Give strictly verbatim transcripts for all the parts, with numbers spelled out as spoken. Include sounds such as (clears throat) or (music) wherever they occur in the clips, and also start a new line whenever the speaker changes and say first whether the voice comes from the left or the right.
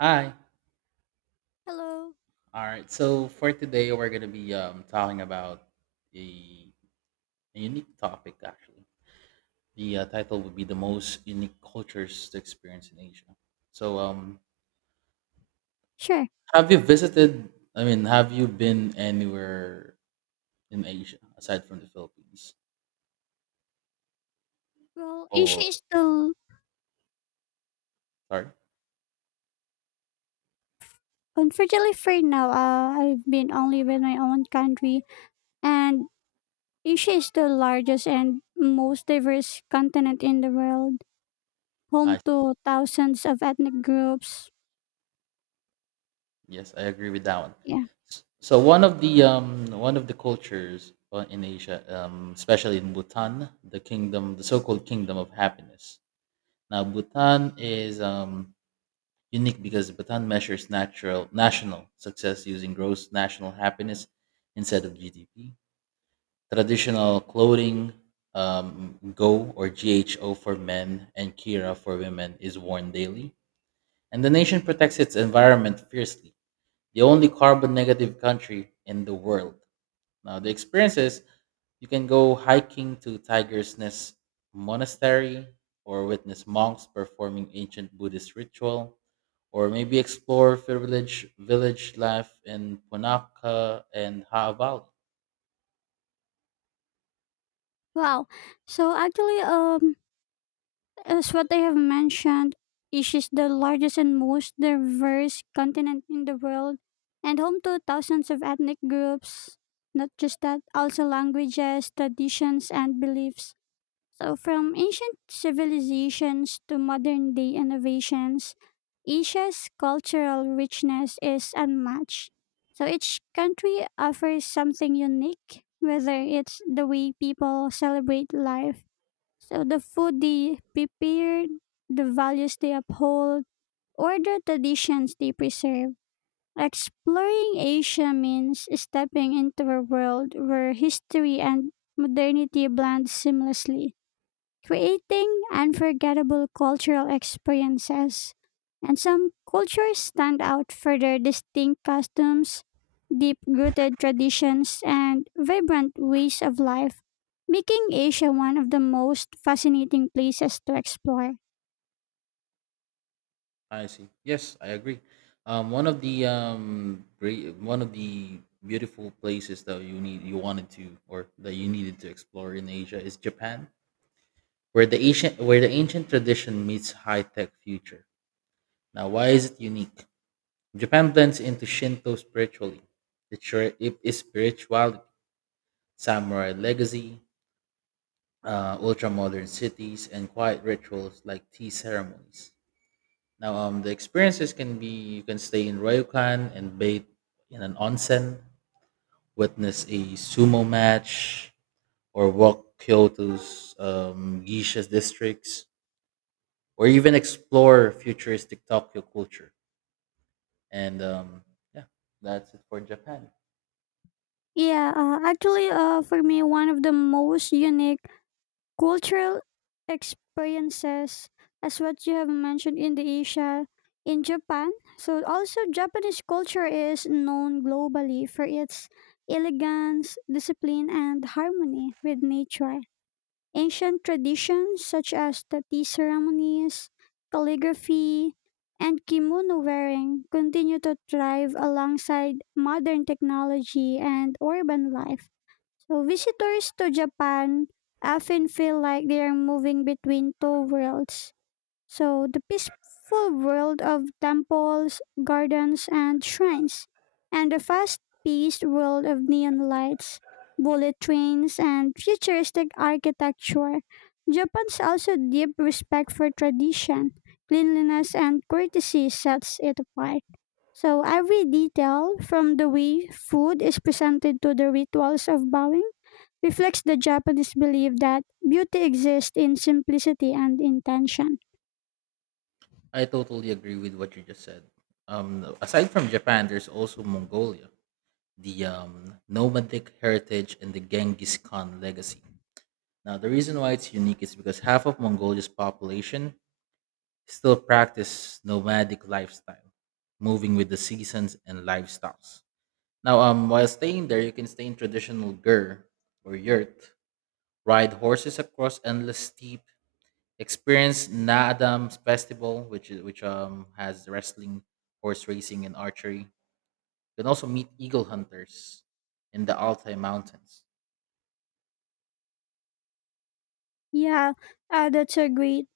right: Hi.
left: Hello.
right: All right. So for today, we're gonna be um talking about a, a unique topic. Actually, the uh, title would be the most unique cultures to experience in Asia. So um,
left: Sure.
right: have you visited? I mean, have you been anywhere in Asia aside from the Philippines?
left: Well, Asia
right: Or
left: is still
right: sorry,
left: unfortunately free now. Uh, I've been only with my own country, and Asia is the largest and most diverse continent in the world, home
right: I
left: to thousands of ethnic groups.
right: Yes, I agree with that one.
left: Yeah.
right: S- So one of the um one of the cultures uh, in Asia, um, especially in Bhutan, the kingdom, the so-called kingdom of happiness. Now, Bhutan is um, unique because Bhutan measures natural national success using gross national happiness instead of G D P. Traditional clothing, um, Go or G H O for men and Kira for women, is worn daily, and the nation protects its environment fiercely. The only carbon negative country in the world. Now, the experiences, you can go hiking to Tiger's Nest Monastery, or witness monks performing ancient Buddhist ritual, or maybe explore fair village village life in Punaka and Haa Valley.
left: Wow. So actually, um, as what I have mentioned, Asia is the largest and most diverse continent in the world and home to thousands of ethnic groups. Not just that, also languages, traditions, and beliefs. So, from ancient civilizations to modern day innovations, Asia's cultural richness is unmatched. So, each country offers something unique, whether it's the way people celebrate life so the food they prepare, the values they uphold, or the traditions they preserve. Exploring Asia means stepping into a world where history and modernity blend seamlessly, creating unforgettable cultural experiences. And some cultures stand out for their distinct customs, deep rooted traditions, and vibrant ways of life, making Asia one of the most fascinating places to explore.
right: I see. Yes, I agree. Um, one of the um great, one of the beautiful places that you need you wanted to, or that you needed to explore in Asia is Japan, where the ancient where the ancient tradition meets high tech future. Now, why is it unique? Japan blends into Shinto spiritually. It sure it is spirituality, samurai legacy, uh, ultra-modern cities, and quiet rituals like tea ceremonies. Now, um, the experiences can be, you can stay in ryokan and bathe in an onsen, witness a sumo match, or walk Kyoto's um, geisha districts, or even explore futuristic Tokyo culture. And um, yeah, that's it for Japan.
left: Yeah, uh, actually, uh, for me, one of the most unique cultural experiences, as what you have mentioned in the Asia, in Japan. So, also, Japanese culture is known globally for its elegance, discipline, and harmony with nature. Ancient traditions such as the tea ceremonies, calligraphy, and kimono wearing continue to thrive alongside modern technology and urban life. So visitors to Japan often feel like they are moving between two worlds. So the peaceful world of temples, gardens, and shrines, and the fast-paced world of neon lights, bullet trains, and futuristic architecture. Japan's also deep respect for tradition, cleanliness, and courtesy sets it apart. So every detail, from the way food is presented to the rituals of bowing, reflects the Japanese belief that beauty exists in simplicity and intention.
right: I totally agree with what you just said. Um, aside from Japan, there's also Mongolia, the um, nomadic heritage and the Genghis Khan legacy. Now, the reason why it's unique is because half of Mongolia's population still practice nomadic lifestyle, moving with the seasons and lifestyles. Now, um, while staying there, you can stay in traditional gur or yurt, ride horses across endless steep, experienced Na Adams Festival, which is which um has wrestling, horse racing, and archery. You can also meet eagle hunters in the Altai Mountains.
left: Yeah, uh, that's a great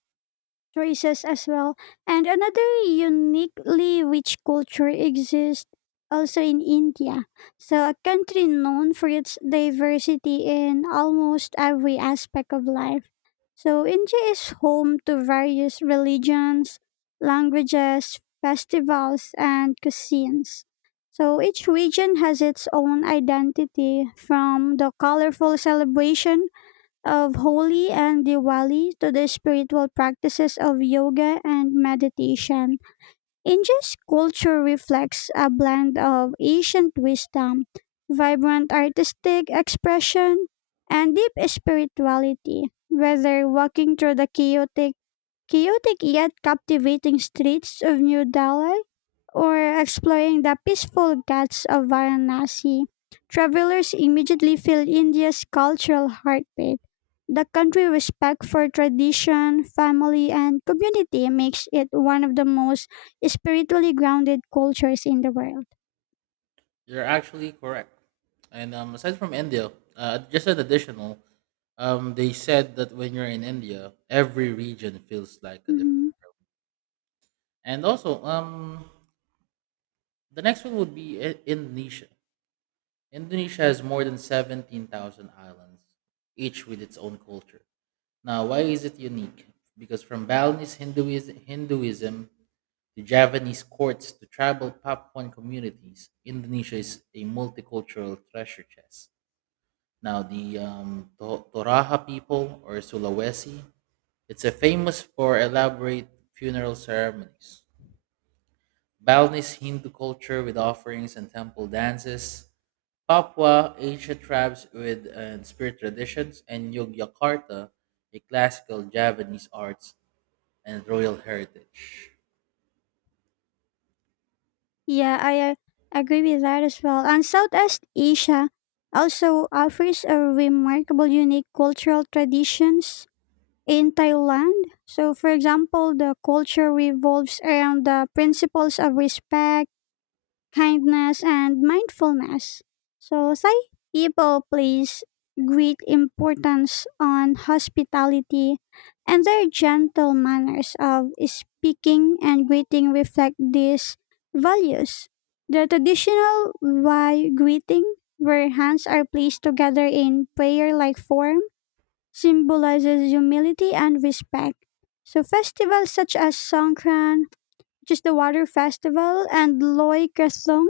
left: races as well. And another uniquely rich culture exists also in India. So, a country known for its diversity in almost every aspect of life. So, India is home to various religions, languages, festivals, and cuisines. So, each region has its own identity from the colorful celebration of Holi and Diwali to the spiritual practices of yoga and meditation. India's culture reflects a blend of ancient wisdom, vibrant artistic expression, and deep spirituality. Whether walking through the chaotic, chaotic yet captivating streets of New Delhi or exploring the peaceful ghats of Varanasi, travelers immediately feel India's cultural heartbeat. The country's respect for tradition, family, and community makes it one of the most spiritually grounded cultures in the world.
right: You're actually correct. And um, aside from India, uh, just an additional, um, they said that when you're in India, every region feels like a different.
left: Mhm.
right: And also, um, the next one would be I- Indonesia. Indonesia has more than seventeen thousand islands, each with its own culture. Now, why is it unique? Because from Balinese Hinduism, Hinduism to Javanese courts to tribal Papuan communities, Indonesia is a multicultural treasure chest. Now, the um, To- Toraja people or Sulawesi, it's a famous for elaborate funeral ceremonies. Balinese Hindu culture with offerings and temple dances, Papua ancient tribes with and spirit traditions, and Yogyakarta, a classical Javanese arts and royal heritage.
left: Yeah, I uh, agree with that as well. And Southeast Asia also offers a remarkable unique cultural traditions in Thailand. So, for example, the culture revolves around the principles of respect, kindness, and mindfulness. So, Thai people place great importance on hospitality, and their gentle manners of speaking and greeting reflect these values. The traditional Y greeting, where hands are placed together in prayer like form, symbolizes humility and respect. So festivals such as Songkran, which is the water festival, and Loy Krathong,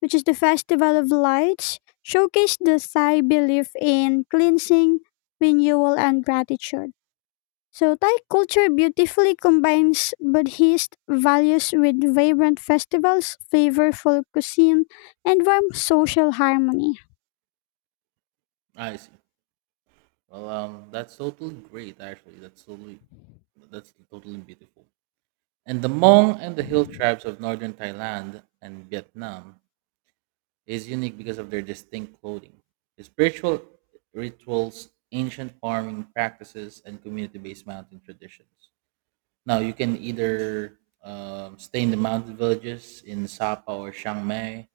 left: which is the festival of lights, showcase the Thai belief in cleansing, renewal, and gratitude. So Thai culture beautifully combines Buddhist values with vibrant festivals, flavorful cuisine, and warm social harmony.
right: I see. Well, um, that's totally great. Actually, that's totally that's totally beautiful. And the Hmong and the hill tribes of northern Thailand and Vietnam is unique because of their distinct clothing. Spiritual rituals, ancient farming practices, and community based mountain traditions. Now, you can either um, stay in the mountain villages in Sapa or Chiang Mai,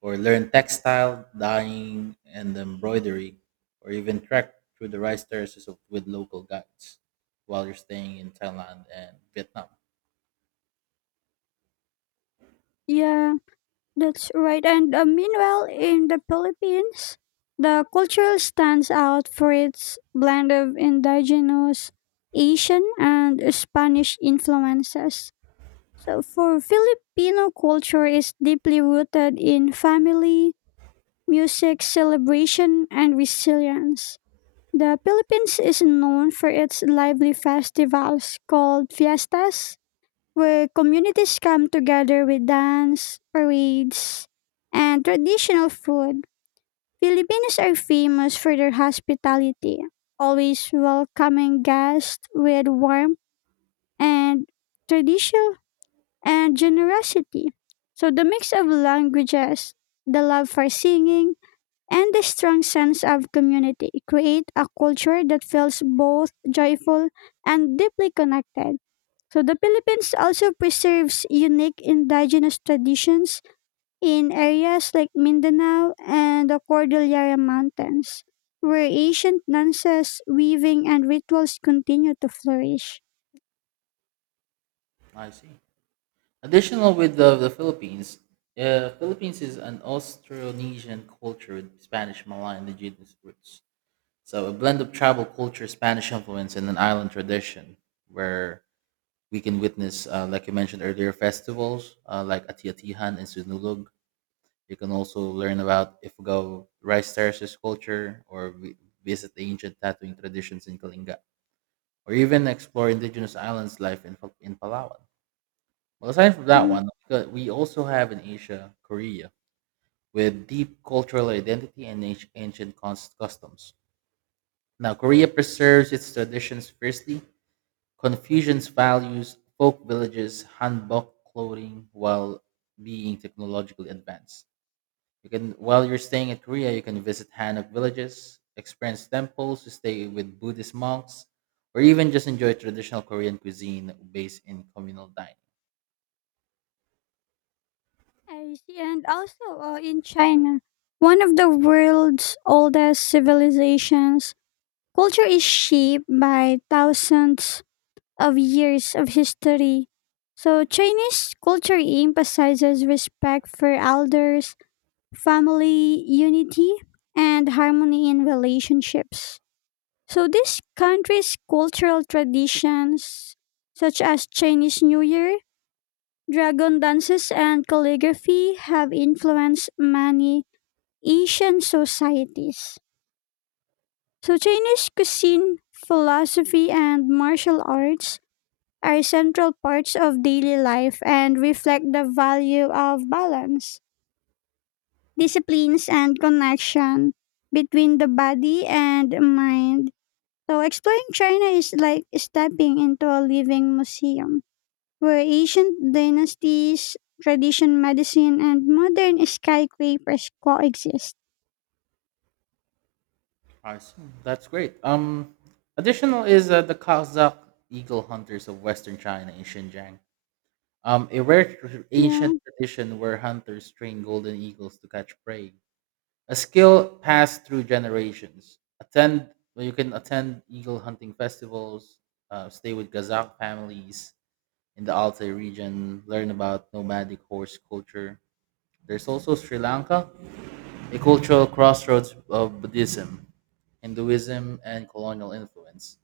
right: or learn textile, dyeing, and embroidery, or even trek through the rice terraces of, with local guides while you're staying in Thailand and Vietnam.
left: Yeah. That's right. And uh, meanwhile, in the Philippines, the culture stands out for its blend of indigenous Asian and Spanish influences. So, for Filipino culture is deeply rooted in family, music, celebration, and resilience. The Philippines is known for its lively festivals called fiestas, where communities come together with dance, parades, and traditional food. Filipinos are famous for their hospitality, always welcoming guests with warmth and tradition and generosity. So the mix of languages, the love for singing, and the strong sense of community create a culture that feels both joyful and deeply connected. So the Philippines also preserves unique indigenous traditions in areas like Mindanao and the Cordillera Mountains, where ancient dances, weaving, and rituals continue to flourish.
right: I see. Additional with the, the Philippines, uh, Philippines is an Austronesian culture with Spanish, Malay, and indigenous roots. So a blend of tribal culture, Spanish influence, and an island tradition where we can witness, uh, like you mentioned earlier, festivals uh, like Atiatihan and Sunulog. You can also learn about Ifugao rice terraces culture, or vi- visit the ancient tattooing traditions in Kalinga, or even explore indigenous islands life in, Pal- in Palawan. Well, aside from that
left: Mhm.
right: one, uh, we also have in Asia, Korea, with deep cultural identity and anci- ancient cons- customs. Now, Korea preserves its traditions fiercely, Confucian's values, folk villages, hanbok clothing, while being technologically advanced. You can, while you're staying in Korea, you can visit hanok villages, experience temples, to stay with Buddhist monks, or even just enjoy traditional Korean cuisine based in communal dining.
left: I see. And also uh, in China, one of the world's oldest civilizations, culture is shaped by thousands of years of history. So Chinese culture emphasizes respect for elders family unity, and harmony in relationships. So these countries' cultural traditions, such as Chinese New Year, dragon dances, and calligraphy, have influenced many Asian societies. So Chinese cuisine, philosophy, and martial arts are central parts of daily life and reflect the value of balance. Disciplines and connection between the body and mind. So exploring China is like stepping into a living museum where ancient dynasties, tradition medicine and modern skyscrapers coexist.
right: Awesome. That's great. Um, additional is uh, the Kazakh eagle hunters of Western China in Xinjiang. Um, a rare tr-
left: Yeah.
right: ancient tradition where hunters train golden eagles to catch prey, a skill passed through generations. Attend, well, you can attend eagle hunting festivals, uh, stay with Kazakh families in the Altai region, learn about nomadic horse culture. There's also Sri Lanka, a cultural crossroads of Buddhism, Hinduism, and colonial influence.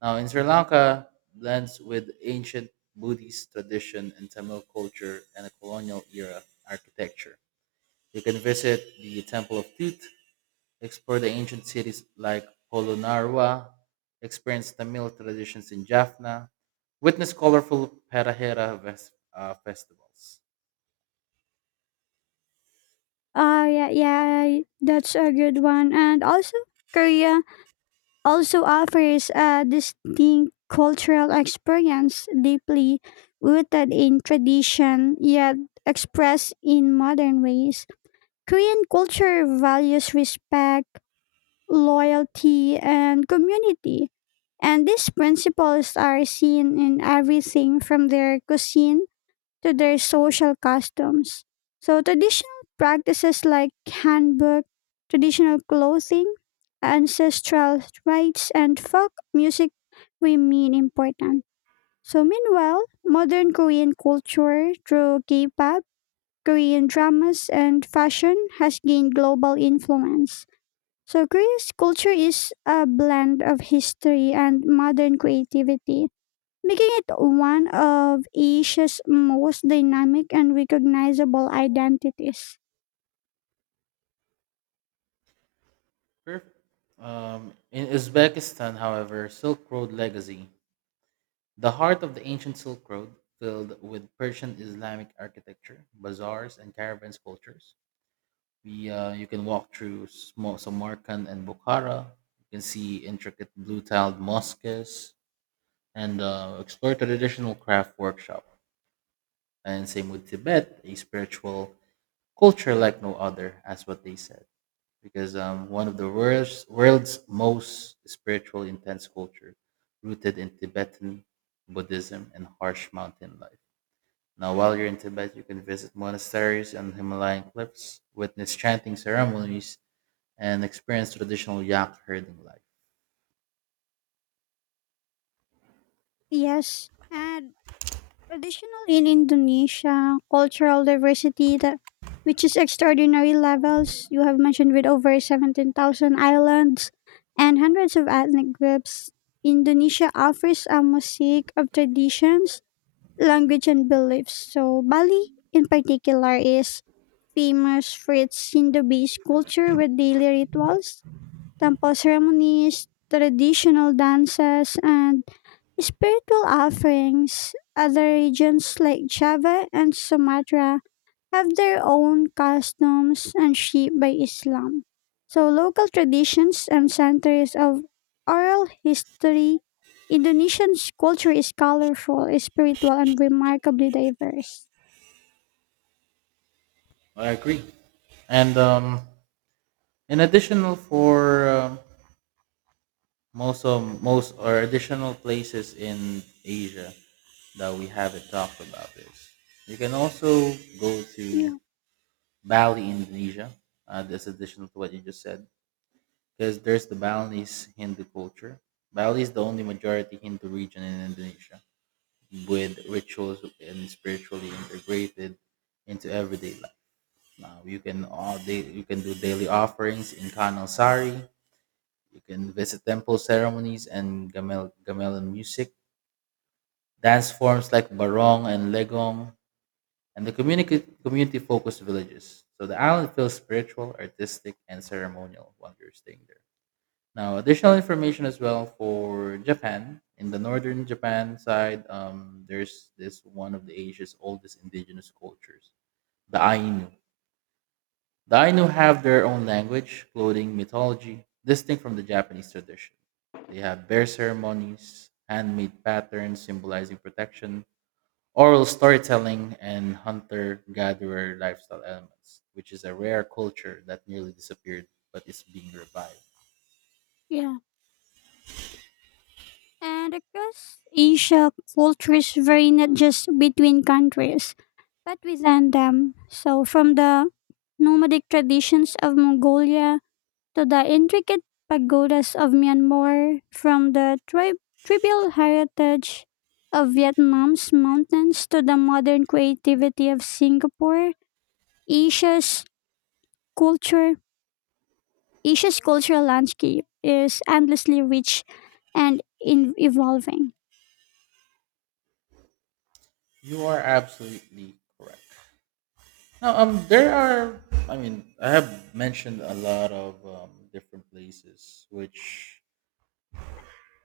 right: Now, in Sri Lanka, blends with ancient Buddhist tradition and Tamil culture and a colonial era architecture. You can visit the Temple of Tut, explore the ancient cities like Polonnaruwa, experience Tamil traditions in Jaffna, witness colorful Parahera ves- uh, festivals.
left: Uh yeah, yeah, that's a good one. And also Korea also offers a distinct cultural experience deeply rooted in tradition yet expressed in modern ways. Korean culture values respect, loyalty, and community. And these principles are seen in everything from their cuisine to their social customs. So, traditional practices like handwork, traditional clothing, ancestral rites, and folk music remain important. So, meanwhile, modern Korean culture through K pop, Korean dramas, and fashion has gained global influence. So, Korea's culture is a blend of history and modern creativity making it one of Asia's most dynamic and recognizable identities.
right: Perfect. Um, in Uzbekistan, however, Silk Road legacy, the heart of the ancient Silk Road, filled with Persian Islamic architecture, bazaars, and caravans cultures. We, uh, you can walk through small Samarkand and Bukhara. You can see intricate blue-tiled mosques and uh, explore traditional craft workshop. And same with Tibet, a spiritual culture like no other, as what they said, because um, one of the world's, world's most spiritual intense culture, rooted in Tibetan Buddhism and harsh mountain life. Now, while you're in Tibet, you can visit monasteries and Himalayan cliffs, witness chanting ceremonies, and experience traditional yak herding life.
left: Yes, and additionally in Indonesia, cultural diversity that which is extraordinary levels. You have mentioned with over seventeen thousand islands and hundreds of ethnic groups. Indonesia offers a mosaic of traditions, language, and beliefs. So, Bali in particular is famous for its Hindu based culture with daily rituals, temple ceremonies, traditional dances, and spiritual offerings. Other regions like Java and Sumatra have their own customs and shaped by Islam. So local traditions and centers of oral history, Indonesian's culture is colorful, spiritual, and remarkably diverse.
right: I agree. And um, in additional for um most of most or additional places in Asia that we haven't talked about is you can also go to
left: Yeah.
right: Bali, Indonesia. Uh, that's additional to what you just said, because there's the Balinese Hindu culture. Bali is the only majority Hindu region in Indonesia with rituals and spiritually integrated into everyday life. Now you can all day, you can do daily offerings in Kanal Sari. You can visit temple ceremonies and gamel gamelan music, dance forms like barong and legong, and the community community focused villages. So the island feels spiritual, artistic, and ceremonial while you're staying there. Now, additional information as well for Japan. In the northern Japan side, um, there's this one of the Asia's oldest indigenous cultures, the Ainu. The Ainu have their own language, clothing, mythology, distinct from the Japanese tradition. They have bear ceremonies, handmade patterns symbolizing protection, oral storytelling, and hunter gatherer lifestyle elements, which is a rare culture that nearly disappeared but is being revived.
left: Yeah. And across Asia, cultures vary not just between countries, but within them. So, from the nomadic traditions of Mongolia to the intricate pagodas of Myanmar, from the tri- tribal heritage of Vietnam's mountains to the modern creativity of Singapore, Asia's culture, Asia's cultural landscape is endlessly rich and in- evolving.
right: You are absolutely correct. Now, um, there are. I mean, I have mentioned a lot of um, different places, which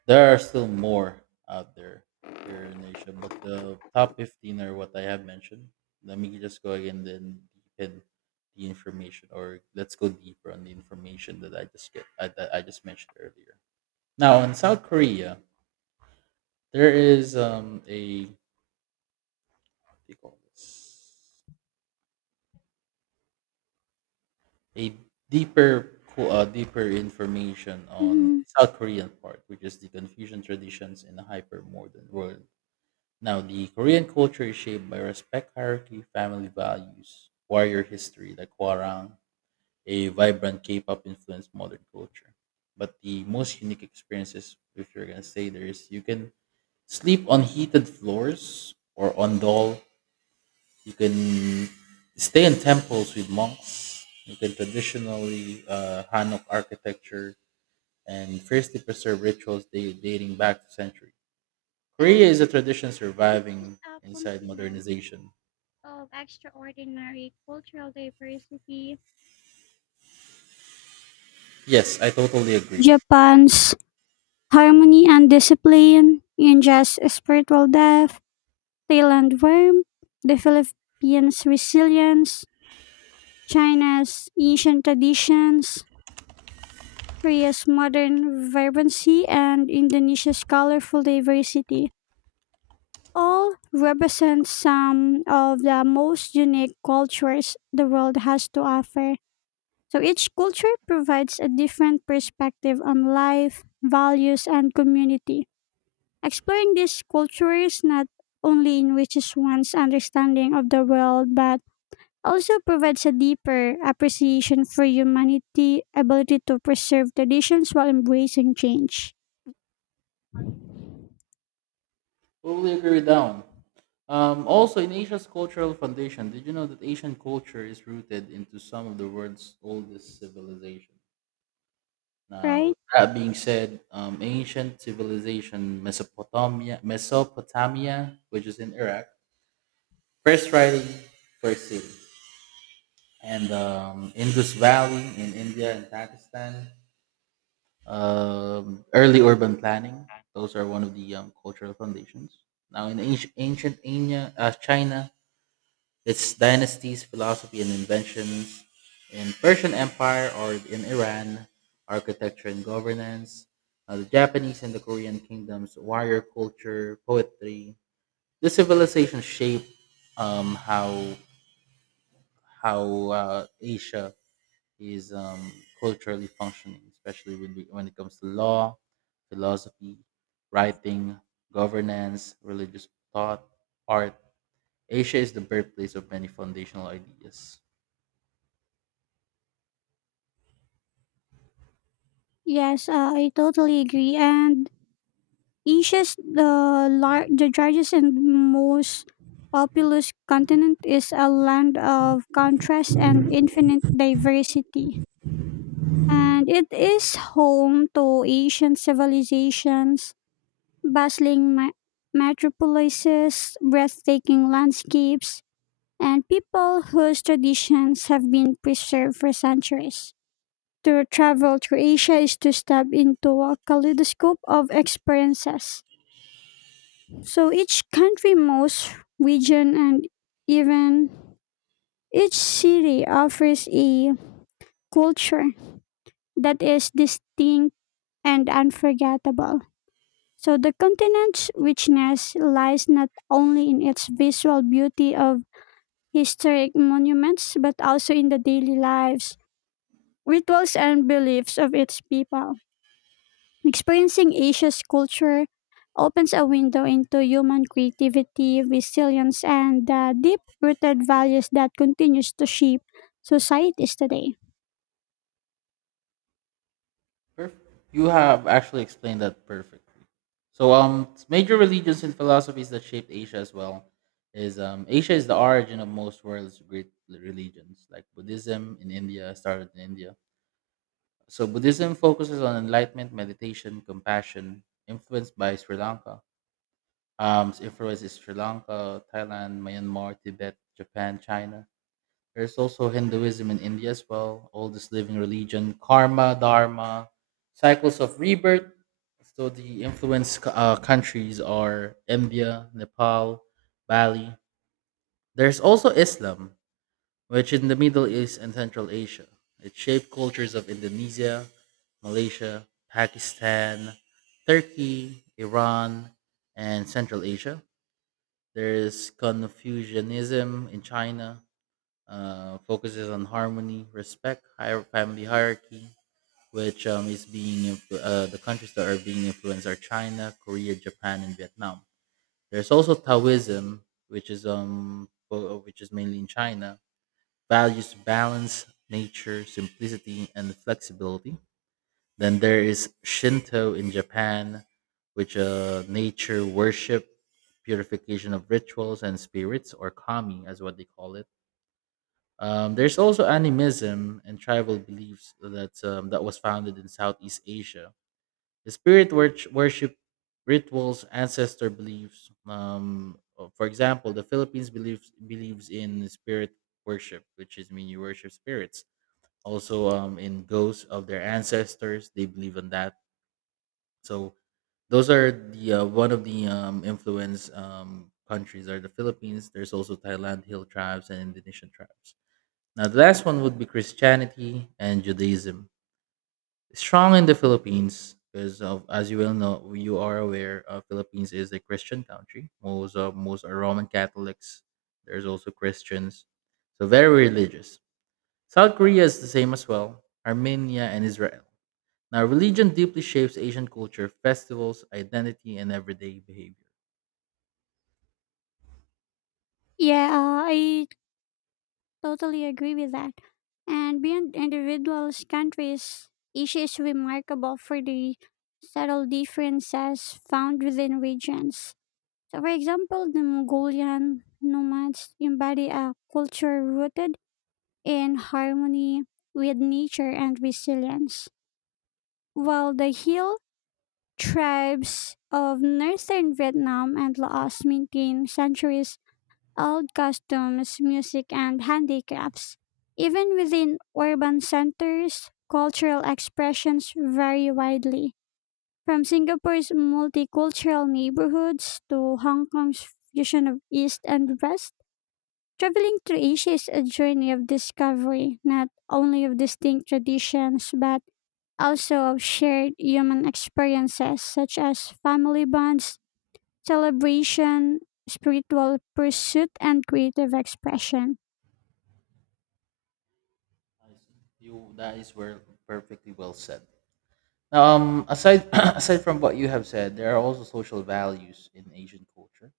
right: there are still more out there here in Asia. But the top fifteen are what I have mentioned. Let me just go again, then deepen the information, or let's go deeper on the information that I just get I, that I just mentioned earlier. Now, in South Korea, there is um a what do you call this? A deeper co- uh, deeper information on
left: Mhm.
right: South Korean part, which is the Confucian traditions in a hyper modern world. Now, the Korean culture is shaped by respect, hierarchy, family values, warrior history, the Kwarang, a vibrant K-pop influenced modern culture. But the most unique experiences, if you're gonna say there is, you can sleep on heated floors or on doll, you can stay in temples with monks. You can traditionally uh, Hanok architecture and fiercely preserve rituals da- dating back to centuries. Korea
left: And
right: is a tradition
left: Asia is
right: surviving
left: a
right: inside
left: continent
right: modernization.
left: of extraordinary cultural diversity.
right: Yes, I totally agree.
left: Japan's harmony and discipline, India's spiritual depth, Thailand warmth, the Philippines' resilience, China's ancient traditions, Korea's modern vibrancy, and Indonesia's colorful diversity all represent some of the most unique cultures the world has to offer. So each culture provides a different perspective on life, values, and community. Exploring these cultures not only enriches one's understanding of the world, but also provides a deeper appreciation for humanity, ability to preserve traditions while embracing change.
right: Totally agree down. Um, also, in Asia's cultural foundation, did you know that Asian culture is rooted into some of the world's oldest civilizations? Now,
left: Right?
right: that being said, um, ancient civilization Mesopotamia, Mesopotamia, which is in Iraq, first writing, first city, and um, Indus Valley in India and Pakistan. Um, early urban planning; those are one of the um, cultural foundations. Now, in ancient ancient Anya- uh, China, its dynasties, philosophy, and inventions in Persian Empire or in Iran, architecture and governance, uh, the Japanese and the Korean kingdoms, warrior culture, poetry. This civilization shaped um, how how uh, Asia is um, culturally functioning, especially when, we, when it comes to law, philosophy, writing, governance, religious thought, art. Asia is the birthplace of many foundational ideas.
left: Yes, uh, I totally agree. And Asia's the lar- the largest and most populous continent is a land of contrast and infinite diversity. And it is home to ancient civilizations, bustling me- metropolises, breathtaking landscapes, and people whose traditions have been preserved for centuries. To travel through Asia is to step into a kaleidoscope of experiences. So each country, most region, and even each city offers a culture that is distinct and unforgettable. So the continent's richness lies not only in its visual beauty of historic monuments, but also in the daily lives, rituals, and beliefs of its people. Experiencing Asia's culture opens a window into human creativity, resilience, and the deep-rooted values that continues to shape societies today.
right: Perf- you have actually explained that perfectly. So, um, major religions and philosophies that shaped Asia as well is um, Asia is the origin of most world's great religions, like Buddhism in India started in India. So, Buddhism focuses on enlightenment, meditation, compassion, influenced by Sri Lanka. Um, its influence is Sri Lanka, Thailand, Myanmar, Tibet, Japan, China. There's also Hinduism in India as well, oldest living religion, karma, dharma, cycles of rebirth. So the influence uh, countries are India, Nepal, Bali. There's also Islam, which in the Middle East and Central Asia. It shaped cultures of Indonesia, Malaysia, Pakistan, Turkey, Iran, and Central Asia. There's Confucianism in China, uh, focuses on harmony, respect, higher family hierarchy, which um, is being influ- uh, the countries that are being influenced are China, Korea, Japan, and Vietnam. There's also Taoism, which is um fo- which is mainly in China, values balance, nature, simplicity, and flexibility. Then there is Shinto in Japan, which uh nature worship, purification of rituals and spirits, or kami, as what they call it. Um, there's also animism and tribal beliefs that um, that was founded in Southeast Asia. The spirit wor- worship rituals, ancestor beliefs. Um, uh, for example, the Philippines believes believes in spirit worship, which is, I mean, you worship spirits. Also, um, in ghosts of their ancestors, they believe in that. So those are the uh, one of the um, influence um, countries are the Philippines. There's also Thailand, hill tribes, and Indonesian tribes. Now, the last one would be Christianity and Judaism. Strong in the Philippines, because of, as you will know, you are aware, uh, Philippines is a Christian country. Most of most are Roman Catholics. There's also Christians, so very religious. South Korea is the same as well. Armenia and Israel. Now, religion deeply shapes Asian culture, festivals, identity, and everyday behavior.
left: Yeah, uh, I totally agree with that. And beyond individuals, countries, Asia is remarkable for the subtle differences found within regions. So, for example, the Mongolian nomads embody a culture rooted in harmony with nature and resilience, while the hill tribes of northern Vietnam and Laos maintain centuries old customs, music, and handicrafts. Even within urban centers, cultural expressions vary widely, from Singapore's multicultural neighborhoods to Hong Kong's fusion of East and West. Traveling through Asia is a journey of discovery, not only of distinct traditions, but also of shared human experiences such as family bonds, celebration, spiritual pursuit, and creative expression.
right: I see. You That is where perfectly well said. Um, aside (clears throat) aside from what you have said, there are also social values in Asian culture.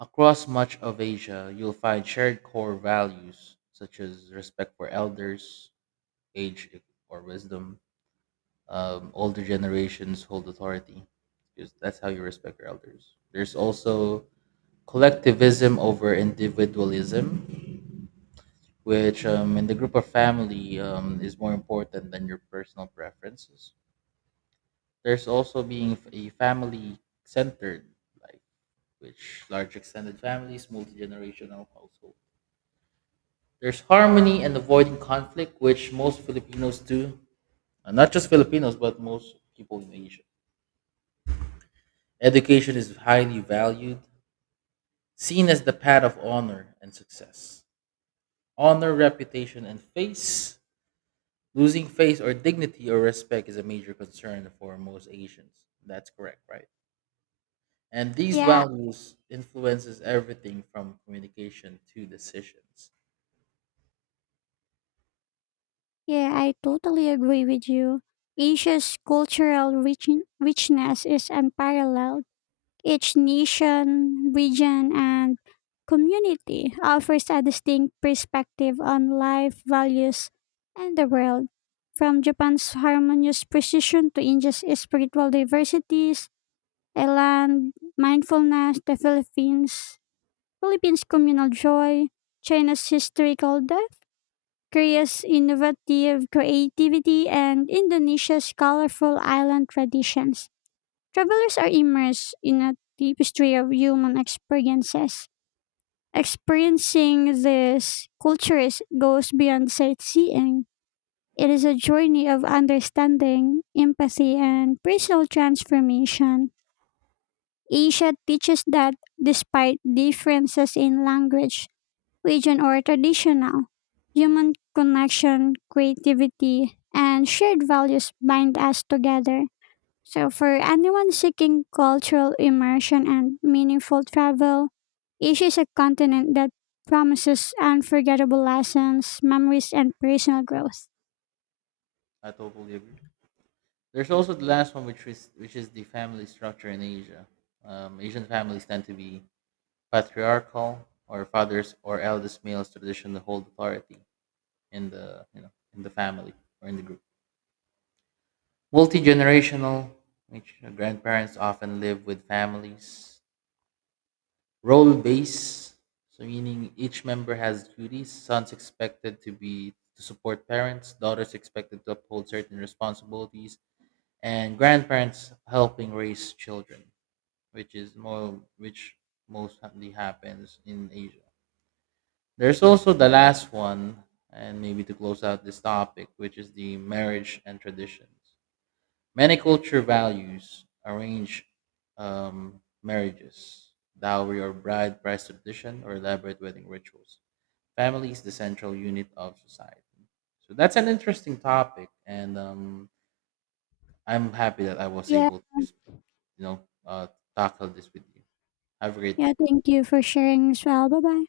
right: Across much of Asia, you'll find shared core values such as respect for elders, age or wisdom. Um, older generations hold authority because that's how you respect your elders. There's also collectivism over individualism, which um, in the group of family um, is more important than your personal preferences. There's also being f- a family centered life, which large extended families, multi generational household. There's harmony and avoiding conflict, which most Filipinos do. Uh, Not just Filipinos, but most people in Asia. Education is highly valued, seen as the path of honor and success. Honor, reputation, and face. Losing face or dignity or respect is a major concern for most Asians. That's correct, right? And these
left: Yeah,
right: values influences everything from communication to decisions.
left: yeah, I totally agree with you. Asia's cultural rich- richness is unparalleled. Each nation, region, and community offers a distinct perspective on life, values, and the world. From Japan's harmonious precision to India's spiritual diversities, Thailand, mindfulness, the Philippines, Philippines' communal joy, China's historical depth, Korea's innovative creativity, and Indonesia's colorful island traditions. Travelers are immersed in a tapestry of human experiences. Experiencing these cultures goes beyond sightseeing. It is a journey of understanding, empathy, and personal transformation. Asia teaches that despite differences in language, region, or traditional, human connection, creativity, and shared values bind us together. So, for anyone seeking cultural immersion and meaningful travel, Asia is a continent that promises unforgettable lessons, memories, and personal growth.
right: I totally agree. There's also the last one, which is which is the family structure in Asia. Um, Asian families tend to be patriarchal, or fathers or eldest males traditionally hold authority in the, you know, in the family or in the group. Multi generational, which, you know, grandparents often live with families. Role base, so meaning each member has duties. Sons expected to be to support parents, daughters expected to uphold certain responsibilities, and grandparents helping raise children, which is more which mostly happens in Asia. There's also the last one, and maybe to close out this topic, which is the marriage and traditions. Many culture values arrange um, marriages, dowry or bride price tradition, or elaborate wedding rituals. Family is the central unit of society. So that's an interesting topic, and um, I'm happy that I was
left: Yeah.
right: able to, you know, uh, tackle this with you. Have a great
left: Yeah,
right: day.
left: thank you for sharing as well. Bye bye.